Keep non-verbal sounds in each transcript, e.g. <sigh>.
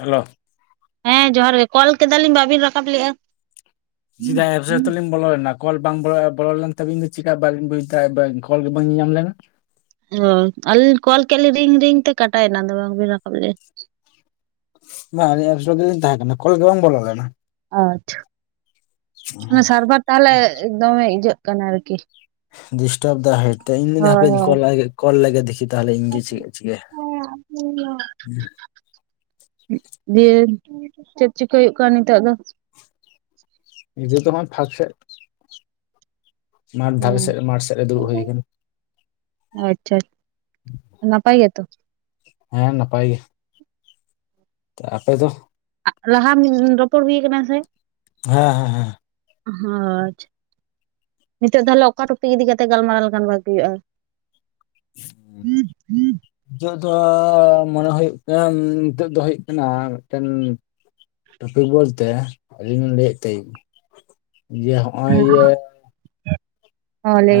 Hello ᱦᱮᱸ ᱡᱚᱦᱟᱨ ᱜᱮ ᱠᱚᱞ ᱠᱮᱫᱟᱞᱤᱧ ᱵᱟᱟᱹᱵᱤᱱ ᱨᱟᱠᱟᱵ ᱞᱮᱫᱼᱟ? <unintelligible> ᱵᱚᱞᱚ ᱮᱱᱟ ᱠᱚᱞ ᱵᱟᱝ ᱵᱚᱞᱚ ᱞᱮᱱ ᱛᱟᱵᱤᱱ ᱫᱚ ᱪᱮᱠᱟ ᱵᱟᱞᱤᱧ ᱵᱩᱡ ᱮᱫᱟ ᱠᱚᱞ ᱜᱮᱵᱟᱹᱧ ᱧᱮᱞ ᱧᱟᱢ ᱞᱮᱱᱟ ᱚ ᱟᱹᱞᱤ ᱠᱚᱞ ᱠᱮᱫ ᱞᱮ ᱨᱤᱝ ᱨᱤᱝ ᱛᱮ ᱠᱟᱴᱟᱭ ᱮᱱᱟ ᱫᱚ ᱵᱟᱝᱵᱤᱱ ᱨᱟᱠᱟᱵ ᱞᱮ ᱵᱟᱝ ᱟᱞᱤᱧ ᱮᱯᱥ ᱨᱮᱜᱮᱤᱱ ᱛᱟᱦᱮᱸ ᱠᱟᱱᱟ ᱠᱚᱞ ᱜᱮ ᱵᱟᱝ ᱵᱚᱞᱚᱱ ᱠᱟᱱᱟ ᱟᱪᱪᱷᱟ ᱚᱱᱟ ᱥᱟᱨᱵᱷᱟᱨ ᱛᱟᱦᱚᱞᱮ ᱫᱚᱢᱮ ᱤᱡᱟᱹᱜ ᱠᱟᱱᱟ ᱟᱨᱠᱤ ᱰᱤᱥᱴᱟᱨᱵ ᱫᱟ ᱦᱚᱭᱛᱚ ᱤᱧ ᱢᱮᱱ ᱦᱳᱭ ᱮᱫᱟ ᱠᱚᱞ ᱞᱮᱜᱮ ᱫᱤᱠᱤ ᱛᱟᱦᱞᱮ ᱤᱧᱜᱮ ᱦᱳᱭ ᱪᱮᱫ ᱪᱤᱠᱟᱹ ᱭᱟ ᱫᱤᱭᱮ ᱪᱮᱫ ᱪᱤᱠᱟᱹᱭ ᱦᱩᱭᱩᱜ ᱠᱟᱱᱟ ᱱᱤᱛᱚᱜ ᱫᱚ? ᱱᱤᱛᱚᱜ ᱫᱚ ᱵᱟᱝ ᱯᱟᱥᱮᱫ ᱢᱟᱴᱷ ᱫᱷᱟᱵᱮ ᱥᱮᱫ ᱢᱟᱴᱷ ᱥᱮᱫᱨᱮ ᱫᱩᱲᱩᱵ ᱦᱩᱭ ᱟᱠᱟᱱᱟ᱾ ᱟᱪᱪᱷᱟ ᱱᱟᱯᱟᱭ ᱜᱮ ᱛᱚ? ᱦᱮᱸ ᱱᱟᱯᱟᱭ ᱜᱮ᱾ ᱟᱯᱮ ᱫᱚ? ᱞᱟᱦᱟ ᱨᱚᱯᱚᱲ ᱦᱩᱭ ᱠᱟᱱᱟ ᱥᱮ ᱦᱮᱸ ᱦᱮᱸ ᱦᱮᱸ ᱟᱪᱪᱷᱟ ᱱᱤᱛᱚᱜ ᱛᱟᱦᱞᱮ ᱚᱠᱟ ᱴᱚᱯᱤᱠ ᱤᱫᱤ ᱠᱟᱛᱮ ᱜᱟᱞᱢᱟᱨᱟᱣ ᱞᱮᱠᱷᱟᱱ ᱵᱷᱟᱜᱤ ᱦᱩᱭᱩᱜᱼᱟ <unintelligible> ᱫᱚ ᱢᱚᱱᱮ ᱦᱩᱭᱩᱜ ᱠᱟᱱᱟ ᱱᱤᱛᱚᱜ ᱫᱚ ᱦᱩᱭᱩᱜ ᱠᱟᱱᱟ ᱢᱤᱫᱴᱮᱱ ᱴᱚᱯᱤᱠ ᱵᱚᱞᱛᱮ ᱟᱹᱞᱤᱧ ᱞᱤᱧ ᱞᱟᱹᱭᱮᱫ ᱛᱟᱦᱮᱫ ᱤᱭᱟᱹ ᱦᱚᱸᱜᱼᱚᱭ ᱤᱭᱟᱹ ᱦᱮᱸ ᱟ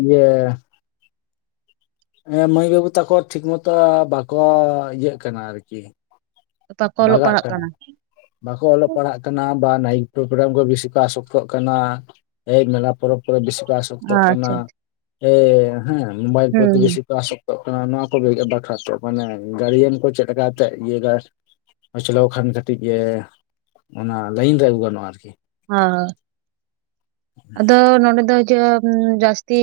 ᱤᱭᱟᱹ ᱢᱟᱹᱭ ᱵᱟᱹᱵᱩ ᱛᱟᱠᱚ ᱴᱷᱤᱠ ᱢᱚᱛᱚ ᱵᱟᱠᱚ ᱤᱭᱟᱹᱜ ᱠᱟᱱᱟ ᱟᱨᱠᱤ ᱚᱠᱟ ᱠᱚ ᱚᱞᱚᱜ ᱵᱷᱟᱜᱟᱜ ᱯᱟᱲᱦᱟᱜ ᱠᱟᱱᱟ ᱵᱟᱠᱚ ᱚᱞᱚᱜ ᱟᱪᱪᱷᱟ ᱯᱟᱲᱦᱟᱜ ᱠᱟᱱᱟ ᱵᱟ ᱱᱟᱭᱤᱴ ᱯᱨᱳᱜᱨᱟᱢ ᱠᱚ ᱵᱤᱥᱤ ᱠᱚ ᱟᱥᱚᱠᱛᱚᱜ ᱠᱟᱱᱟ ᱮ ᱢᱮᱞᱟ ᱯᱚᱨᱚᱵᱽ ᱠᱚᱨᱮ ᱵᱮᱥᱤ ᱠᱚ ᱟᱥᱚᱠᱛᱚᱜ ᱠᱟᱱᱟ ᱟᱪᱪᱷᱟ ᱮ ᱦᱮᱸ ᱢᱳᱵᱟᱭᱤᱞ ᱦᱩᱸ ᱯᱚᱛᱤ ᱦᱩᱸ ᱵᱮᱥᱤ ᱠᱚ ᱟᱥᱚᱠᱛᱼᱼ ᱱᱚᱣᱟ ᱠᱚ ᱵᱟᱠᱷᱨᱟ ᱛᱚ ᱢᱟᱱᱮ ᱜᱟᱲᱭᱟᱱ ᱠᱚ ᱪᱮᱫ ᱞᱮᱠᱟᱠᱟᱛᱮ ᱤᱭᱟᱹ ᱪᱟᱞᱟᱣ ᱠᱷᱟᱱ ᱠᱟᱹᱴᱤᱡ ᱜᱮ ᱚᱱᱟ ᱞᱟᱭᱤᱱ ᱨᱮ ᱟᱹᱜᱩ ᱜᱟᱱᱚᱜᱼᱟ ᱟᱨᱠᱤ ᱦᱚᱸ ᱟᱫᱚ ᱱᱚᱰᱮ ᱫᱚ <unintelligible> ᱡᱟᱹᱥᱛᱤ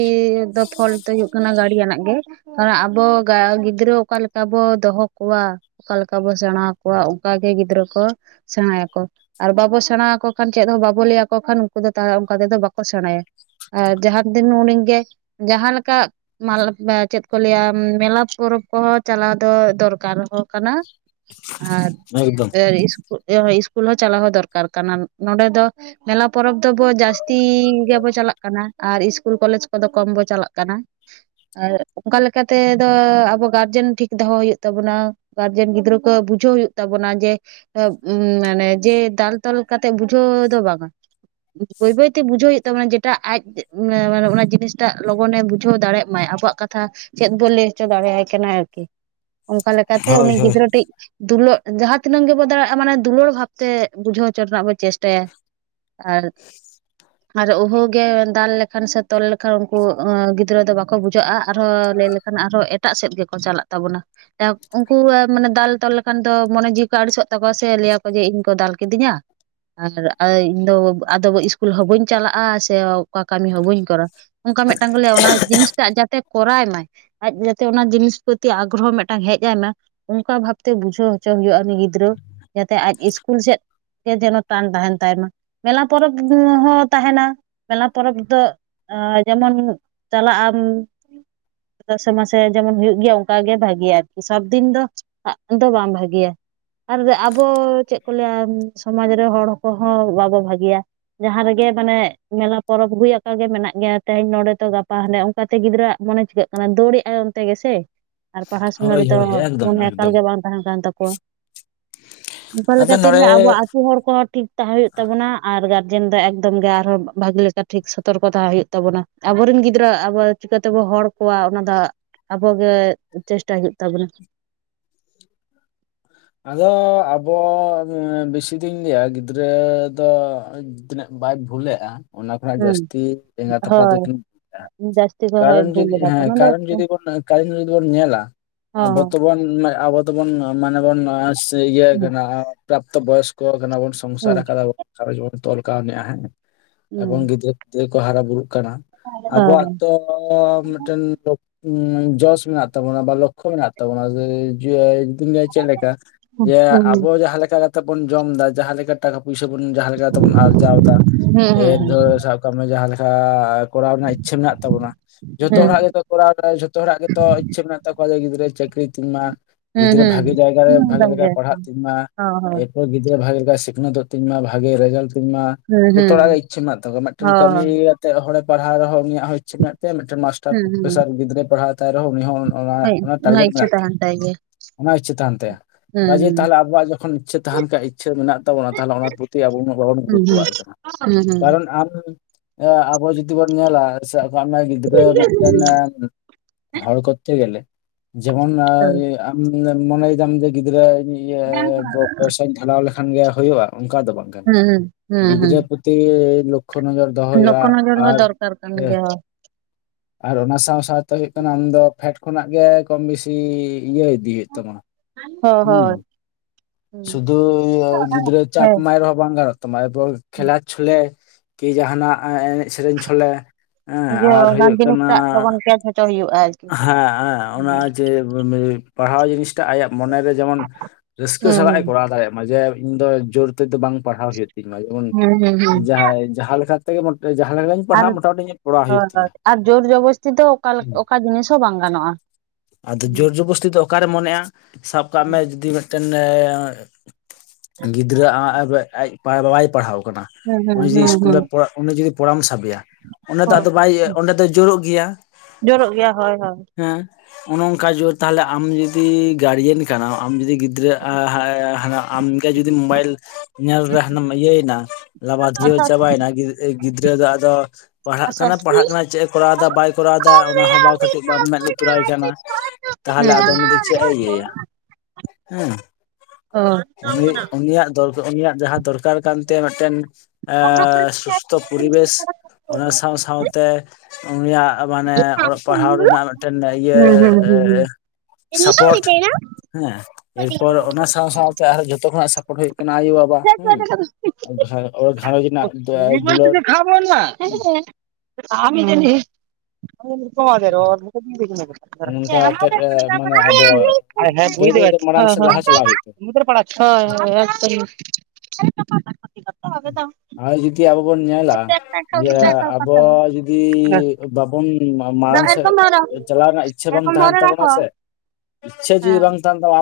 ᱫᱚ ᱯᱷᱚᱞᱴ ᱫᱚ ᱦᱩᱭᱩᱜ ᱠᱟᱱᱟ ᱜᱟᱰᱤᱭᱟᱱᱟᱜ ᱜᱮ ᱠᱟᱨᱚᱱ ᱟᱵᱚ ᱜᱤᱫᱽᱨᱟᱹ ᱚᱠᱟ ᱚᱠᱟ ᱞᱮᱠᱟ ᱵᱚ ᱫᱚᱦᱚ ᱠᱚᱣᱟ ᱚᱠᱟ ᱞᱮᱠᱟ ᱵᱚ ᱥᱮᱬᱟ ᱟᱠᱚᱣᱟ ᱚᱱᱠᱟ ᱜᱮ ᱜᱤᱫᱽᱨᱟᱹ ᱠᱚ ᱥᱮᱬᱟᱭᱟᱠᱚ᱾ ᱟᱨ ᱵᱟᱵᱚ ᱥᱮᱬᱟ ᱟᱠᱚ ᱠᱷᱟᱱ ᱪᱮᱫ ᱦᱚᱸ ᱵᱟᱵᱚ ᱞᱟᱹᱭ ᱟᱠᱚ ᱠᱷᱟᱱ ᱩᱱᱠᱩ ᱫᱚ ᱛᱟᱦᱚᱞᱮ ᱚᱱᱠᱟ ᱛᱮᱫᱚ ᱵᱟᱠᱚ ᱥᱮᱬᱟᱭᱟ᱾ ᱟᱨ ᱡᱟᱦᱟᱸ ᱛᱤᱱ ᱩᱱᱤᱜ ᱜᱮ ᱡᱟᱦᱟᱸᱞᱮᱠᱟ ᱪᱮᱫ ᱠᱚ ᱞᱟᱹᱭᱟ ᱢᱮᱞᱟ ᱯᱚᱨᱼᱼ ᱯᱚᱨᱚᱵᱽ ᱠᱚᱦᱚᱸ ᱪᱟᱞᱟᱣ ᱫᱚ ᱫᱚᱨᱠᱟᱨ ᱦᱚᱸ ᱠᱟᱱᱟ᱾ ᱻ <unintelligible> ᱟᱨ <unintelligible> ᱥᱠᱩᱞ ᱦᱚᱸ ᱪᱟᱞᱟᱣ ᱦᱚᱸ ᱫᱚᱨᱠᱟᱨ ᱠᱟᱱᱟ ᱱᱚᱰᱮ ᱫᱚ ᱢᱮᱞᱟ ᱯᱚᱨᱚᱵᱽ ᱫᱚᱵᱚ ᱡᱟᱹᱥᱛᱤ ᱡᱟᱥᱛᱤ ᱜᱮᱵᱚ ᱪᱟᱞᱟᱜ ᱠᱟᱱᱟ ᱟᱨ ᱤᱥᱠᱩᱞ ᱠᱚᱞᱮᱡᱽ ᱠᱚᱫᱚ ᱠᱚᱢ ᱵᱚ ᱪᱟᱞᱟᱜ ᱠᱟᱱᱟ᱾ ᱟᱨ ᱚᱱᱠᱟ ᱛᱮᱫᱚ ᱟᱵᱚ ᱜᱟᱨᱡᱮᱱ ᱴᱷᱤᱠ ᱫᱚᱦᱚ ᱦᱩᱭᱩᱜ ᱛᱟᱵᱚᱱᱟ ᱜᱟᱨᱡᱮᱱ ᱜᱤᱫᱽᱨᱟᱹ ᱠᱚ ᱵᱩᱡ ᱵᱩᱡᱷᱟᱹᱣ ᱦᱩᱭᱩᱜ ᱛᱟᱵᱚᱱᱟ ᱡᱮ ᱢᱟᱱᱮ ᱡᱮ ᱫᱟᱞ ᱛᱚᱞ ᱠᱟᱛᱮᱜ ᱵᱩᱡᱷᱟᱹᱣ ᱫᱚ ᱵᱟᱝᱼᱟ ᱵᱟᱹᱭ ᱵᱟᱹᱭ ᱵᱩᱡᱷᱟᱹᱣ ᱦᱩᱭᱩᱜ ᱛᱟᱵᱚᱱᱟ ᱡᱮᱴᱟ ᱟᱡ ᱚᱱᱟ ᱡᱤᱱᱤᱥᱴᱟᱜ ᱞᱚᱜᱚᱱᱮ ᱵᱩᱡᱷᱟᱹᱣ ᱫᱟᱲᱮᱭᱟᱜ ᱢᱟᱭ ᱟᱵᱚᱣᱟᱜ ᱠᱟᱛᱷᱟ ᱪᱮᱫ ᱵᱚ ᱞᱟᱹᱭ ᱦᱚᱪᱚ ᱫᱟᱲᱮᱭᱟᱭ ᱠᱟᱱᱟ ᱟᱨᱠᱤ ᱚᱱᱠᱟ ᱞᱮᱠᱟᱛᱮ ᱦᱳᱭ ᱩᱱᱤ ᱦᱳᱭ ᱜᱤᱫᱽᱨᱟᱹ ᱴᱮᱱ ᱫᱩᱞᱟᱹᱜ ᱡᱟᱦᱟᱸ ᱛᱤᱱᱟᱹᱜ ᱜᱮᱵᱚᱱ ᱫᱟᱲᱮᱭᱟᱜᱼᱟ ᱢᱟᱱᱮ ᱫᱩᱞᱟᱹᱲ ᱵᱷᱟᱵᱛᱮ ᱵᱩᱡᱷᱟᱹᱣ ᱦᱚᱪᱚ ᱨᱮᱱᱟᱜ ᱵᱚ ᱪᱮᱥᱴᱟᱭᱟ᱾ ᱟᱨ ᱟᱨ ᱩᱦᱟᱹ ᱜᱮ ᱫᱟᱞ ᱞᱮᱠᱷᱟᱱ ᱥᱮ ᱛᱚᱞ ᱞᱮᱠᱷᱟᱱ ᱩᱱᱠᱩ ᱜᱤᱫᱽᱨᱟᱹ ᱫᱚ ᱵᱟᱠᱚ ᱵᱩᱡᱷᱟᱹᱜᱼᱟ᱾ ᱟᱨᱦᱚᱸ ᱞᱟᱹᱭ ᱞᱮᱠᱷᱟᱱ ᱟᱨᱦᱚᱸ ᱮᱴᱟᱜ ᱥᱮᱫ ᱜᱮᱠᱚ ᱪᱟᱞᱟᱜ ᱛᱟᱵᱚᱱᱟ ᱩᱱᱠᱩ ᱢᱟᱱᱮ ᱫᱟᱞ ᱫᱟᱞ ᱛᱚᱞ ᱞᱮᱠᱷᱟᱱ ᱫᱚ ᱢᱚᱱᱮ ᱡᱤᱣᱤ ᱠᱚ ᱟᱹᱲᱤᱥᱚᱜ ᱛᱟᱠᱚᱣᱟ ᱥᱮ ᱞᱟᱹᱭᱟᱠᱚ ᱡᱮ ᱤᱧ ᱠᱚ ᱫᱟᱞ ᱠᱤᱫᱤᱧᱟ ᱟᱨ ᱤᱧ ᱫᱚ ᱟᱫᱚ ᱥ ᱤᱥᱠᱩᱞ ᱦᱚᱸ ᱵᱟᱹᱧ ᱪᱟᱞᱟᱜᱼᱟ ᱥᱮ ᱚᱠᱟ ᱠᱟᱹᱢᱤ ᱦᱚᱸ ᱵᱟᱹᱧ ᱠᱚᱨᱟᱣᱟ ᱚᱱᱠᱟ ᱢᱤᱫᱴᱟᱝ ᱠᱚ ᱞᱟᱹᱭᱟ ᱚᱱᱟ ᱡᱤᱱᱤᱥᱴᱟᱜ ᱡᱟᱛᱮ ᱠᱚᱨᱟᱣ ᱢᱟᱭ ᱟᱡ ᱡᱟᱛᱮ ᱚᱱᱟ ᱡᱤᱱᱤᱥ ᱯᱚᱛᱤ ᱟᱜᱨᱚᱦᱚ ᱢᱤᱫᱴᱟᱝ ᱦᱮᱡ ᱟᱭ ᱢᱟ ᱚᱱᱠᱟ ᱵᱷᱟᱵᱛᱮ ᱵᱩᱡᱷᱟᱹᱣ ᱦᱚᱪᱚ ᱦᱩᱭᱩᱜᱼᱟ᱾ ᱩᱱᱤ ᱜᱤᱫᱽᱨᱟᱹ ᱡᱟᱛᱮ ᱟᱡ ᱤᱥᱠᱩᱞ ᱥᱮᱫ ᱡᱮᱱᱚ ᱴᱟᱱ ᱛᱟᱦᱮᱱ ᱛᱟᱭᱢᱟ ᱢᱮᱞᱟ ᱯᱚᱨᱚᱵᱽ ᱦᱚᱸ ᱛᱟᱦᱮᱱᱟ ᱢᱮᱞᱟ ᱯᱚᱨᱚᱵᱽ ᱫᱚ ᱡᱮᱢᱚᱱ ᱪᱟᱞᱟᱜ ᱟᱢ᱾ ᱫᱚᱥᱮ ᱢᱟᱥᱮ ᱡᱮᱢᱚᱱ ᱦᱩᱭᱩᱜ ᱜᱮᱭᱟ ᱚᱱᱠᱟᱜ ᱜᱮ ᱵᱷᱟᱜᱮᱭᱟ ᱟᱨᱠᱤ ᱥᱚᱵ ᱫᱤᱱ ᱫᱚ ᱵᱟᱝ ᱵᱷᱟᱜᱮᱭᱟ᱾ ᱟᱨ ᱟᱵᱚ ᱪᱮᱫ ᱠᱚ ᱞᱟᱹᱭᱟ ᱥᱚᱢᱟᱡᱽ ᱨᱮ ᱦᱚᱲ ᱠᱚᱦᱚᱸ ᱵᱟᱵᱚ ᱵᱷᱟᱹᱜᱤᱭᱟ᱾ ᱡᱟᱦᱟᱸ ᱨᱮᱜᱮ ᱢᱟᱱᱮ ᱢᱮᱞᱟ ᱯᱚᱨᱚᱵᱽ ᱦᱩᱭᱠᱟᱜ ᱜᱮ ᱢᱮᱱᱟᱜ ᱜᱮᱭᱟ ᱛᱮᱦᱤᱧ ᱱᱚᱰᱮ ᱛᱚ ᱜᱟᱯᱟ ᱦᱟᱱᱮ ᱚᱱᱠᱟᱛᱮ ᱜᱤᱫᱽᱨᱟᱹ ᱟᱜ ᱢᱟᱱᱮ ᱪᱤᱠᱟᱹᱜ ᱠᱟᱱᱟ ᱫᱟᱹᱲᱮᱜ ᱟᱭ ᱚᱱᱛᱮ ᱜᱮᱥᱮ ᱟᱨ ᱯᱟᱲᱦᱟᱣ ᱥᱚᱢᱚᱭ ᱦᱳᱭ ᱨᱮᱫᱚ ᱦᱳᱭ ᱮᱠᱫᱚᱢ ᱢᱚᱱᱮ ᱮᱠᱟᱞ ᱮᱠᱫᱚᱢ ᱜᱮ ᱵᱟᱝ ᱛᱟᱦᱮᱸ ᱠᱟᱱ ᱛᱟᱠᱚᱣᱟ᱾ ᱟᱫᱚ ᱚᱱᱠᱟ ᱛᱮᱞᱮ ᱱᱚᱰᱮ ᱟᱵᱚᱣᱟᱜ ᱟᱹᱛᱩ ᱦᱚᱲ ᱠᱚᱦᱚᱸ ᱴᱷᱤᱠ ᱛᱟᱦᱮᱸ ᱦᱩᱭᱩᱜ ᱛᱟᱵᱚᱱᱟ ᱟᱨ ᱜᱟ ᱜᱟᱨᱡᱮᱱ ᱫᱚ ᱮᱠᱫᱚᱢ ᱜᱮ ᱟᱨᱦᱚᱸ ᱵᱷᱟᱜᱤ ᱞᱮᱠᱟ ᱴᱷᱤᱠ ᱥᱚᱛᱚᱨᱠᱚ ᱦᱳᱭ ᱛᱟᱵᱚᱱᱟ ᱟᱵᱚᱨᱮᱱ ᱜᱤᱫᱽᱨᱟᱹ ᱟᱵᱚ ᱪᱤᱠᱟᱛᱮᱵᱚᱱ ᱦᱚᱲ ᱠᱚᱣᱟᱜ ᱚᱱᱟ ᱫᱚ ᱟᱵᱚᱜᱮ ᱪᱮᱥᱴᱟᱭ ᱦᱩᱭᱩᱜ ᱛᱟᱵᱚᱱᱟ᱾ ᱻ <inaudible> ᱟᱫᱚ ᱟᱵᱚ ᱵᱮᱥᱤ ᱫᱤᱱ ᱞᱟᱹᱭᱟ ᱜᱤᱫᱽᱨᱟᱹ ᱫᱚ ᱛᱤᱱᱟᱹᱜ ᱵᱟᱭ ᱵᱷᱩᱞᱮᱜᱼᱟ ᱚᱱᱟ ᱠᱷᱚᱱᱟᱜ ᱦᱮᱸ ᱡᱟᱹᱥᱛᱤ ᱮᱸᱜᱟ ᱛᱟᱯᱟ ᱦᱳᱭ ᱫᱚᱠᱤᱱ ᱵᱷᱩᱞᱮᱜᱼᱟ᱾ ᱡᱟᱹᱥᱛᱤ ᱠᱚ ᱦᱳᱭ ᱠᱟᱨᱚᱱ ᱵᱷᱩᱞ ᱡᱩᱫᱤ ᱮᱫᱟ ᱠᱚ ᱦᱮᱸ ᱚᱱᱟ ᱫᱚ ᱠᱟᱨᱚᱱ ᱡᱩᱫᱤ ᱵᱚᱱ ᱠᱟᱨᱚᱱ ᱡᱩᱫᱤ ᱵᱚᱱ ᱧᱮᱞᱟ ᱟᱵᱚᱛᱚᱵᱚᱱ ᱟᱵᱚᱛᱚᱵᱚᱱ ᱢᱟᱱᱮ ᱵᱚᱱ ᱤᱭᱟᱹ ᱠᱟᱱᱟ ᱯᱨᱟᱯᱛᱚ ᱵᱚᱭᱚᱥᱠᱚ ᱠᱟᱱᱟ ᱵᱚᱱ ᱥᱚᱝᱥᱟᱨ ᱟᱠᱟᱫᱟ ᱛᱚᱞᱠᱟ ᱱᱮᱭᱟ ᱦᱮᱸ ᱮ ᱜᱤᱫᱽᱨᱟᱹ ᱜᱽ ᱠᱚ ᱦᱟᱨᱟ ᱵᱩᱨᱩ ᱠᱟᱱᱟ ᱟᱵᱚᱣᱟᱜ ᱛᱚ ᱢᱤᱫᱴᱮᱱ ᱡᱚᱥ ᱢᱮᱱᱟᱜ ᱛᱟᱵᱚᱱᱟ ᱵᱟ ᱞᱚᱠᱠᱷᱚ ᱢᱮᱱᱟᱜ ᱛᱟᱵᱚᱱᱟ ᱪᱮᱫ ᱞᱮᱠᱟ ᱡᱮ ᱟᱵᱚ ᱡᱟᱦᱟᱸ ᱞᱮᱠᱟ ᱠᱟᱛᱮᱜ ᱵᱚᱱ ᱡᱚᱢ ᱫᱟ ᱡᱟᱦᱟᱸᱞᱮ ᱴᱟᱠᱟ ᱯᱩᱭᱥᱟ ᱵᱩᱱ ᱡᱟᱦᱟᱸᱞᱮᱠᱟ ᱛᱮᱵᱚᱱ ᱟᱨᱡᱟᱣ ᱮᱫᱟ ᱮᱨ ᱫᱷ ᱥᱟᱵ ᱠᱟᱜ ᱢᱮ ᱡᱟᱦᱟᱸ ᱞᱮᱠᱟ᱾ ᱠᱚᱨᱟᱣ ᱨᱮᱱᱟᱜ ᱤᱪᱪᱟᱹ ᱢᱮᱱᱟᱜ ᱛᱟᱵᱚᱱᱟ ᱡᱷᱚᱛᱚ ᱦᱚᱲᱟᱜ ᱚᱱᱟ ᱜᱮᱛᱚ ᱠᱚᱨᱟᱣ ᱨᱮ ᱡᱷᱚᱛᱚ ᱦᱚᱲᱟᱜ ᱜᱮᱛᱚ ᱤᱪᱪᱷᱟᱹ ᱢᱮᱱᱟᱜ ᱛᱟᱠᱚᱣᱟ ᱡᱮ ᱜᱤᱫᱽᱨᱟᱹ ᱪᱟᱹᱠᱨᱤ ᱛᱤᱧ ᱢᱟ ᱜᱤᱫᱽᱨᱟᱹ ᱵᱷᱟᱜᱮ ᱡᱟᱭᱜᱟ ᱨᱮ ᱵᱷᱟᱜᱮᱠᱟᱭ ᱯᱟᱲᱦᱟᱜ ᱛᱤᱧ ᱢᱟ᱾ ᱮᱨᱯᱚᱨ ᱜᱤᱫᱽᱨᱟᱹ ᱵᱷᱟᱜᱮ ᱞᱮᱠᱟ ᱥᱤᱠᱷᱱᱟᱹᱛᱚᱜ ᱛᱤᱧ ᱢᱟ ᱵᱷᱟᱜᱮ ᱨᱮᱡᱟᱞᱴ ᱡᱚᱛᱚ ᱦᱚᱲᱟᱜ ᱜᱮ ᱤᱪᱪᱷᱟᱹ ᱢᱮᱱᱟᱜ ᱛᱟᱠᱚᱣᱟ ᱢᱤᱫᱴᱮᱱ ᱠᱟᱹᱢᱤ ᱠᱟᱛᱮᱮᱫ ᱦᱚᱲᱮ ᱯᱟᱲᱦᱟᱣ ᱨᱮᱦᱚᱸ ᱩᱱᱤᱭᱟᱜ ᱦᱚᱸ ᱤᱪᱪᱷᱟᱹ ᱢᱮᱱᱟᱜ ᱛᱟᱣᱟ᱾ ᱢᱤᱫᱴᱮᱱ ᱢᱟᱥᱴᱟᱨ ᱯᱨᱚᱯᱷᱮᱥᱟᱨ ᱜᱤᱫᱽᱨᱟᱹᱭ ᱯᱟᱲᱦᱟᱣ ᱛᱟᱭᱨᱮᱦᱚᱸ ᱩᱱᱤ ᱦᱚᱸ ᱚᱱᱟ ᱚᱱᱟ ᱴᱟᱨᱜᱮᱴ ᱤᱪᱪᱷᱟᱹ ᱢᱮᱱᱟᱜ ᱛᱟᱦᱮᱱ ᱛᱟᱭ ᱜᱮᱭᱟ ᱚᱱᱟ ᱤᱪᱪᱷᱟᱹ ᱡᱮ ᱦᱩᱸ ᱛᱟᱦᱮ ᱟᱵᱚᱣᱟᱜ ᱡᱚᱠᱷᱚᱱ ᱤᱪᱟᱹ ᱛᱟᱦᱮᱱ ᱛᱟᱭᱟ ᱤᱪᱪᱟᱹ ᱢᱮᱱᱟᱜ ᱛᱟᱭᱟ᱾ ᱛᱟᱵᱚᱱᱟ ᱛᱟᱦᱚᱞᱮ ᱚᱱᱟ ᱯᱨᱚᱛᱤ ᱟᱵᱚ ᱵᱟᱵᱚᱱ ᱦᱩᱸ ᱜᱩᱨᱩᱛᱛᱚᱣᱟᱜ ᱠᱟᱱᱟ ᱦᱩᱸ ᱦᱩᱸ ᱠᱟᱨᱚᱱ ᱟᱢ ᱟᱵᱚ ᱡᱩᱫᱤ ᱵᱚᱱ ᱧᱮᱞᱟ- ᱟᱢᱮ ᱜᱤᱫᱽᱨᱟᱹ ᱦᱩᱸ ᱢᱤᱫᱴᱮᱱ ᱦᱚᱲ ᱠᱚᱛᱮ ᱜᱮᱞᱮ ᱡᱮᱢᱚᱱ ᱟᱢ ᱢᱚᱱᱮᱭ ᱛᱟᱢ ᱡᱮ ᱜᱤᱫᱽᱨᱟᱹ ᱯᱚᱭᱥᱟᱧ ᱰᱷᱟᱮᱞᱟᱣ ᱞᱮᱠᱟᱱ ᱠᱷᱟᱱ ᱜᱮ ᱦᱩᱭᱩᱜᱼᱟ᱾ ᱚᱱᱠᱟ ᱫᱚ ᱵᱟᱝᱠᱷᱟᱱ ᱦᱩᱸ ᱦᱩᱸ ᱦᱩᱸ ᱜᱤᱫᱽᱨᱟᱹ ᱯᱚᱛᱷᱤ ᱞᱚᱠᱠᱷᱚ ᱱᱚᱡᱚᱨ ᱦᱚᱸ ᱫᱚᱨᱠᱟᱨ ᱠᱟᱱ ᱦᱮᱸ ᱜᱮᱭᱟ᱾ ᱟᱨ ᱚᱱᱟ ᱥᱟᱶ ᱥᱟᱶᱛᱮ ᱦᱳᱭᱳᱜ ᱠᱟᱱᱟ ᱟᱢᱫᱚ ᱯᱷᱮᱰ ᱠᱷᱚᱱᱟᱜ ᱜᱮ ᱠᱚᱢ ᱵᱮᱥᱤ ᱤᱭᱟᱹ ᱤᱫᱤᱭ ᱛᱟᱢᱟ ᱦᱳᱭ ᱦᱩᱸ ᱦᱳᱭ ᱦᱩᱸ ᱥᱩᱫᱩ ᱜᱤᱫᱽᱨᱟᱹ ᱪᱟᱯ ᱦᱮᱸ ᱢᱟᱭ ᱦᱮᱦᱚ ᱵᱟᱝ ᱜᱟᱱᱚᱜ ᱟ᱾ ᱛᱚᱢᱟᱨ ᱠᱷᱮᱞᱞᱟ ᱪᱷᱚᱞᱮ ᱠᱤ ᱡᱟᱦᱟᱱᱟᱜ ᱮᱱᱮᱡ ᱥᱮᱨᱮᱧ ᱪᱷᱚᱞᱮ ᱦᱮᱸ ᱟᱨ ᱦᱩᱭᱩᱜ ᱡᱤᱱᱤᱥ ᱠᱟᱱᱟ ᱴᱟᱜ ᱞᱚᱜᱚᱱ ᱠᱮᱪ ᱦᱚᱪᱚ ᱦᱩᱭᱩᱜᱼᱟ᱾ ᱟᱨᱠᱤ ᱦᱮᱸ ᱦᱮᱸ ᱚᱱᱟ ᱡᱮ ᱯᱟᱲᱦᱟᱣ ᱡᱤᱱᱤᱥᱴᱟ ᱟᱭᱟᱜ ᱢᱚᱱᱮᱨᱮ ᱡᱮᱢᱚᱱ ᱨᱟᱹᱥᱠᱟᱹ ᱦᱩᱸ ᱥᱟᱞᱟᱜ ᱦᱩᱸ ᱮ ᱠᱚᱨᱟᱣ ᱫᱟᱲᱮᱭᱟᱜ ᱢᱟ ᱡᱮ ᱤᱧ ᱫᱚ ᱡᱳᱨ ᱫᱚ ᱵᱟᱝ ᱯᱟᱲᱦᱟᱣ ᱦᱩᱭᱩᱜ ᱛᱤᱧ ᱢᱟ ᱡᱮᱢᱚᱱ ᱦᱩᱸ ᱦᱩᱸ ᱦᱩᱸ ᱡᱟᱦᱟᱸᱭ ᱡᱟᱦᱟᱸ ᱛᱮᱜᱮ ᱡᱟᱦᱟᱸ ᱞᱮᱠᱟᱧ ᱟᱨ ᱯᱟᱲᱦᱟᱜ ᱢᱚᱴᱟᱢᱩᱴᱤ ᱤᱧᱟᱹᱜ ᱠᱚᱨᱟᱣ ᱦᱩᱭᱩᱜ ᱦᱳᱭ ᱦᱳᱭ ᱛᱤᱧᱟᱹ ᱟᱨ ᱡᱳᱨ ᱡᱚᱵᱚᱥᱛᱤ ᱫᱚ ᱚᱠᱟ ᱦᱮᱸ ᱚᱠᱟ ᱡᱤᱱᱤᱥ ᱦᱚᱸ ᱵᱟᱝ ᱜᱟᱱᱚᱜᱼᱟ ᱟᱫᱚ ᱦᱩᱸ ᱡᱳᱨᱡᱚᱵᱚᱥᱛᱤ ᱫᱚ ᱚᱠᱟᱨᱮ ᱢᱚᱱᱮᱜᱼᱟ᱾ ᱥᱟᱵ ᱠᱟᱜ ᱢᱮ ᱦᱩᱸ ᱡᱩᱫᱤ ᱢᱤᱫᱴᱤᱱ ᱜᱤᱫᱽᱨᱟᱹ ᱟᱡ ᱵᱟᱵᱟᱭ ᱯᱟᱲᱦᱟᱣ ᱮᱠᱟᱱᱟ᱾ ᱩᱱᱤ ᱡᱩᱫᱤ ᱦᱩᱸ ᱤᱥᱠᱩᱞ ᱦᱩᱸ ᱨᱮ ᱩᱱᱤ ᱡᱩᱫᱤ ᱯᱚᱲᱟᱢ ᱥᱟᱵᱮᱭᱟ ᱚᱸᱰᱮ ᱫᱚ ᱟᱫᱚ ᱵᱟᱭ ᱚᱸᱰᱮ ᱫᱚᱭ ᱡᱩᱨᱩᱜ ᱜᱮᱭᱟ᱾ <unintelligible> ᱚᱱ ᱚᱱᱠᱟ ᱡᱩᱨ ᱛᱟᱦᱚᱞᱮ ᱟᱢ ᱡᱩᱫᱤ ᱜᱟᱨᱡᱮᱱ ᱠᱟᱱᱟᱢ ᱟᱢ ᱡᱩᱫᱤ ᱜᱤᱫᱽ ᱜᱤᱫᱽᱨᱟᱹ ᱟᱨ ᱦᱟᱱᱟ ᱟᱢ ᱜᱮ ᱡᱩᱫᱤ ᱢᱩᱵᱟᱭᱤᱞ ᱧᱮᱞ ᱨᱮ ᱦᱟᱱᱮᱢ ᱤᱭᱟᱹᱭᱮᱱᱟ ᱦᱩᱸ ᱞᱟᱵᱟᱫᱷᱤᱭᱟ. ᱦᱩᱸ ᱪᱟᱵᱟᱭᱮᱱᱟ ᱜᱤᱫᱽᱨᱟᱹ ᱫᱚ ᱟᱫᱚ ᱯᱟᱲᱦᱟᱜ ᱠᱟᱱᱟᱭ ᱯᱟᱲᱦᱟᱜ ᱠᱟᱱᱟᱭ ᱪᱮᱫ ᱮ ᱠᱚᱨᱟᱣ ᱮᱫᱟ ᱵᱟᱭ ᱠᱚᱨᱟᱣ ᱮᱫᱟ? ᱚᱱᱟ ᱦᱚᱸ ᱵᱟᱝ ᱠᱟᱹᱴᱤᱡ ᱵᱟᱢ ᱢᱮᱱ ᱞᱩᱛᱩᱨᱟᱭ ᱠᱟᱱᱟ᱾ ᱛᱟᱦᱚᱞᱮ ᱩᱱᱤ ᱫᱚ ᱪᱮᱫ ᱮ ᱤᱭᱟᱹᱭᱟ᱾ ᱦᱩᱸ ᱩᱱᱤ ᱩᱱᱤᱭᱟᱜ ᱫᱚᱨ ᱩᱱᱤᱭᱟᱜ ᱡᱟᱦᱟᱸ ᱫᱚᱨᱠᱟᱨ ᱠᱟᱱᱛᱟᱭᱟ ᱢᱟᱟᱮ ᱥᱩᱥᱛᱷᱚ ᱯᱩᱨᱤᱵᱮᱥ ᱚᱱᱟ ᱥᱟᱶ ᱥᱟᱶᱛᱮ ᱩᱱᱤᱭᱟᱜ ᱢᱟᱱᱮ ᱚᱞᱚᱜ ᱯᱟᱲᱦᱟᱣ ᱦᱩᱸ ᱨᱮᱱᱟᱜ ᱢᱤᱫᱴᱟ. ᱝ ᱤᱭᱟᱹ ᱥᱟᱯᱚᱴ ᱦᱮᱸ <unintelligible> ᱨᱮᱱᱟᱜ <unintelligible> ᱫᱩᱞᱟᱹᱲ ᱟᱮ ᱱ ᱧᱩᱛᱩᱢᱚ ᱢᱟᱷ <unintelligible> ᱱᱚᱝᱠᱟ ᱠᱟᱛᱮᱫ ᱦᱮᱸ ᱢᱟᱱᱮ ᱟᱵᱚ ᱵᱩᱡ ᱵᱟᱹᱭ ᱵᱟᱹᱭᱛᱮ ᱢᱟᱲᱟᱝ ᱥᱮᱫ ᱞᱟᱦᱟ ᱛ ᱪᱟᱞᱟᱣ ᱦᱩᱭᱩᱜ ᱛᱟᱵᱚᱱᱟ ᱯᱟᱲᱟᱜᱪᱚ <unintelligible> ᱦᱳᱭ ᱦᱳᱭᱻ ᱟᱨ ᱡᱩᱫᱤ ᱟᱵᱚ ᱵᱚᱱ ᱧᱮᱞᱟ ᱤᱭᱟ. ᱟᱵᱚ ᱡᱩᱫᱤ ᱵᱟᱵᱚᱱ ᱢᱟᱲᱟᱝ ᱥᱮᱫ ᱪᱟᱞᱟᱣ ᱨᱮᱱᱟᱜ ᱤᱪᱪᱷᱟᱹ ᱵᱟᱝ ᱛᱟᱦᱮᱱ ᱛᱟᱵᱚᱱᱟ ᱥᱮ ᱤᱪᱪᱷᱟᱹ ᱡᱩᱫᱤ ᱵᱟᱝ ᱛᱟᱦᱮᱱ ᱛᱟᱵᱚᱱᱟ